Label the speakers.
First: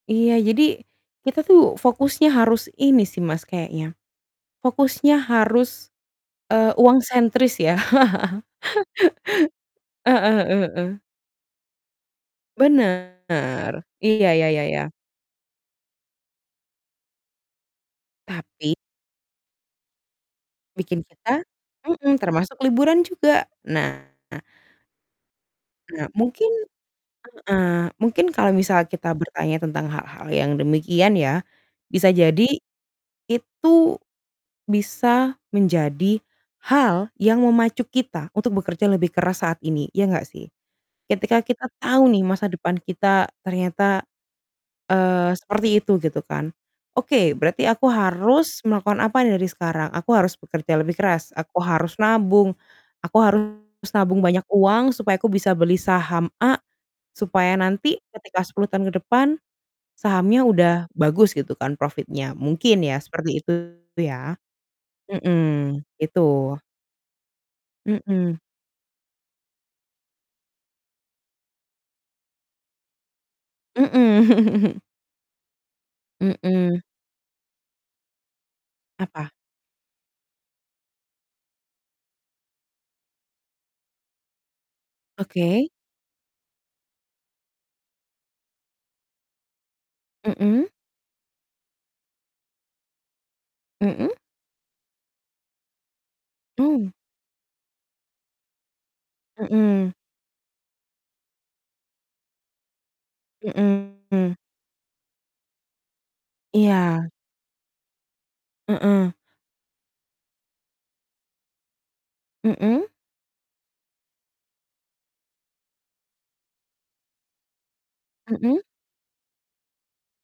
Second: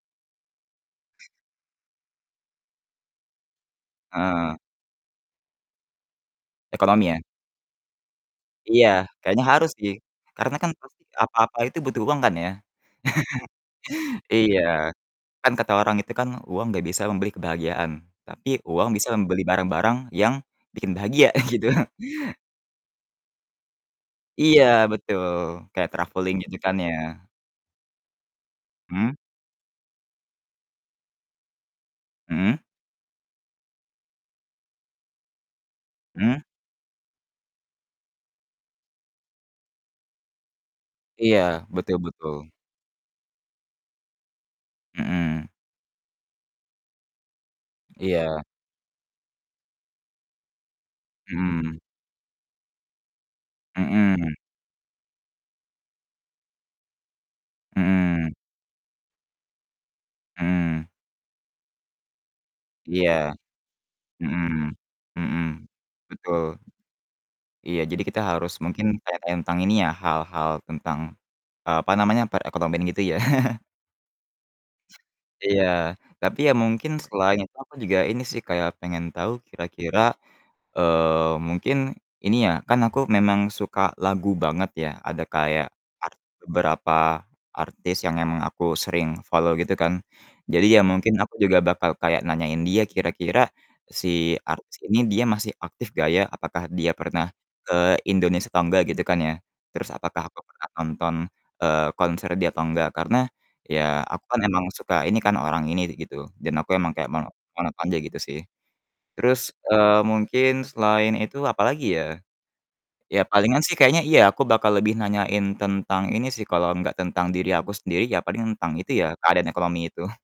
Speaker 1: Iya, jadi kita tuh fokusnya harus ini sih Mas, kayaknya
Speaker 2: Heeh.
Speaker 1: fokusnya harus, eee, uang
Speaker 2: Ekonomi ya?
Speaker 1: sentris ya.
Speaker 2: Iya, kayaknya harus sih
Speaker 1: Heeh
Speaker 2: karena kan
Speaker 1: heeh heeh.
Speaker 2: pasti apa-apa itu butuh uang kan ya.
Speaker 1: Bener. Iya, ya
Speaker 2: Iya,
Speaker 1: ya ya.
Speaker 2: kan kata orang itu kan uang nggak bisa membeli kebahagiaan, tapi
Speaker 1: Tapi
Speaker 2: uang bisa membeli barang-barang yang bikin
Speaker 1: bikin
Speaker 2: bahagia
Speaker 1: kita
Speaker 2: gitu.
Speaker 1: mhm, termasuk liburan juga. Nah
Speaker 2: Iya, betul kayak
Speaker 1: Nah,
Speaker 2: traveling
Speaker 1: mungkin
Speaker 2: gitu kan ya.
Speaker 1: heeh, mungkin kalau misal
Speaker 2: Mmm.
Speaker 1: kita bertanya tentang hal-hal yang demikian ya, bisa jadi
Speaker 2: Mhm.
Speaker 1: itu bisa menjadi
Speaker 2: Mmm.
Speaker 1: hal yang memacu kita untuk bekerja lebih keras saat ini. Iya nggak sih?
Speaker 2: Iya,
Speaker 1: Ketika kita
Speaker 2: betul
Speaker 1: tahu nih masa
Speaker 2: betul.
Speaker 1: depan kita ternyata, eee,
Speaker 2: Mhm.
Speaker 1: seperti itu gitu kan. Oke, berarti aku
Speaker 2: Iya.
Speaker 1: harus melakukan apa nih dari sekarang? Aku harus bekerja lebih keras, aku
Speaker 2: Mhm.
Speaker 1: harus nabung, aku harus nabung
Speaker 2: Mmm.
Speaker 1: banyak uang supaya aku bisa beli saham A supaya nanti
Speaker 2: Mmm.
Speaker 1: ketika 10 tahun ke depan sahamnya udah
Speaker 2: Mmm.
Speaker 1: bagus gitu kan profitnya. Mungkin ya
Speaker 2: Iya.
Speaker 1: seperti itu ya.
Speaker 2: Mhm. Mhm.
Speaker 1: Mhm,
Speaker 2: Betul.
Speaker 1: itu.
Speaker 2: Iya, jadi kita
Speaker 1: Mhm.
Speaker 2: harus mungkin kayak tentang ini ya hal-hal tentang, eee, apa namanya, perekonomian gitu ya.
Speaker 1: Mhm.
Speaker 2: Iya, tapi ya
Speaker 1: Mhm.
Speaker 2: mungkin selain itu aku juga ini sih kayak pengen
Speaker 1: Apa?
Speaker 2: tahu kira-kira, eee, mungkin ini ya, kan aku memang suka lagu banget ya, ada kayak
Speaker 1: Oke.
Speaker 2: art beberapa artis yang emang aku sering follow gitu kan. Jadi
Speaker 1: Mhm.
Speaker 2: ya mungkin aku juga bakal kayak nanyain dia, kira-kira
Speaker 1: Mhm.
Speaker 2: si artis ini dia masih aktif nggak ya? Apakah
Speaker 1: Ow.
Speaker 2: dia pernah ke Indonesia atau enggak gitu kan ya. Terus
Speaker 1: Mhm.
Speaker 2: apakah aku pernah nonton, eee, konser dia atau enggak, karena ya aku
Speaker 1: Mhm.
Speaker 2: kan emang suka ini kan orang ini gitu, dan aku emang kayak
Speaker 1: Iya.
Speaker 2: mono mau nonton dia gitu sih.
Speaker 1: Heeh.
Speaker 2: Terus, eee, mungkin selain itu apalagi ya?
Speaker 1: Mhm.
Speaker 2: Ya palingan sih kayaknya iya, aku bakal lebih nanyain tentang ini sih, kalau nggak tentang diri aku sendiri ya paling
Speaker 1: Mhm.
Speaker 2: tentang itu ya, keadaan ekonomi itu.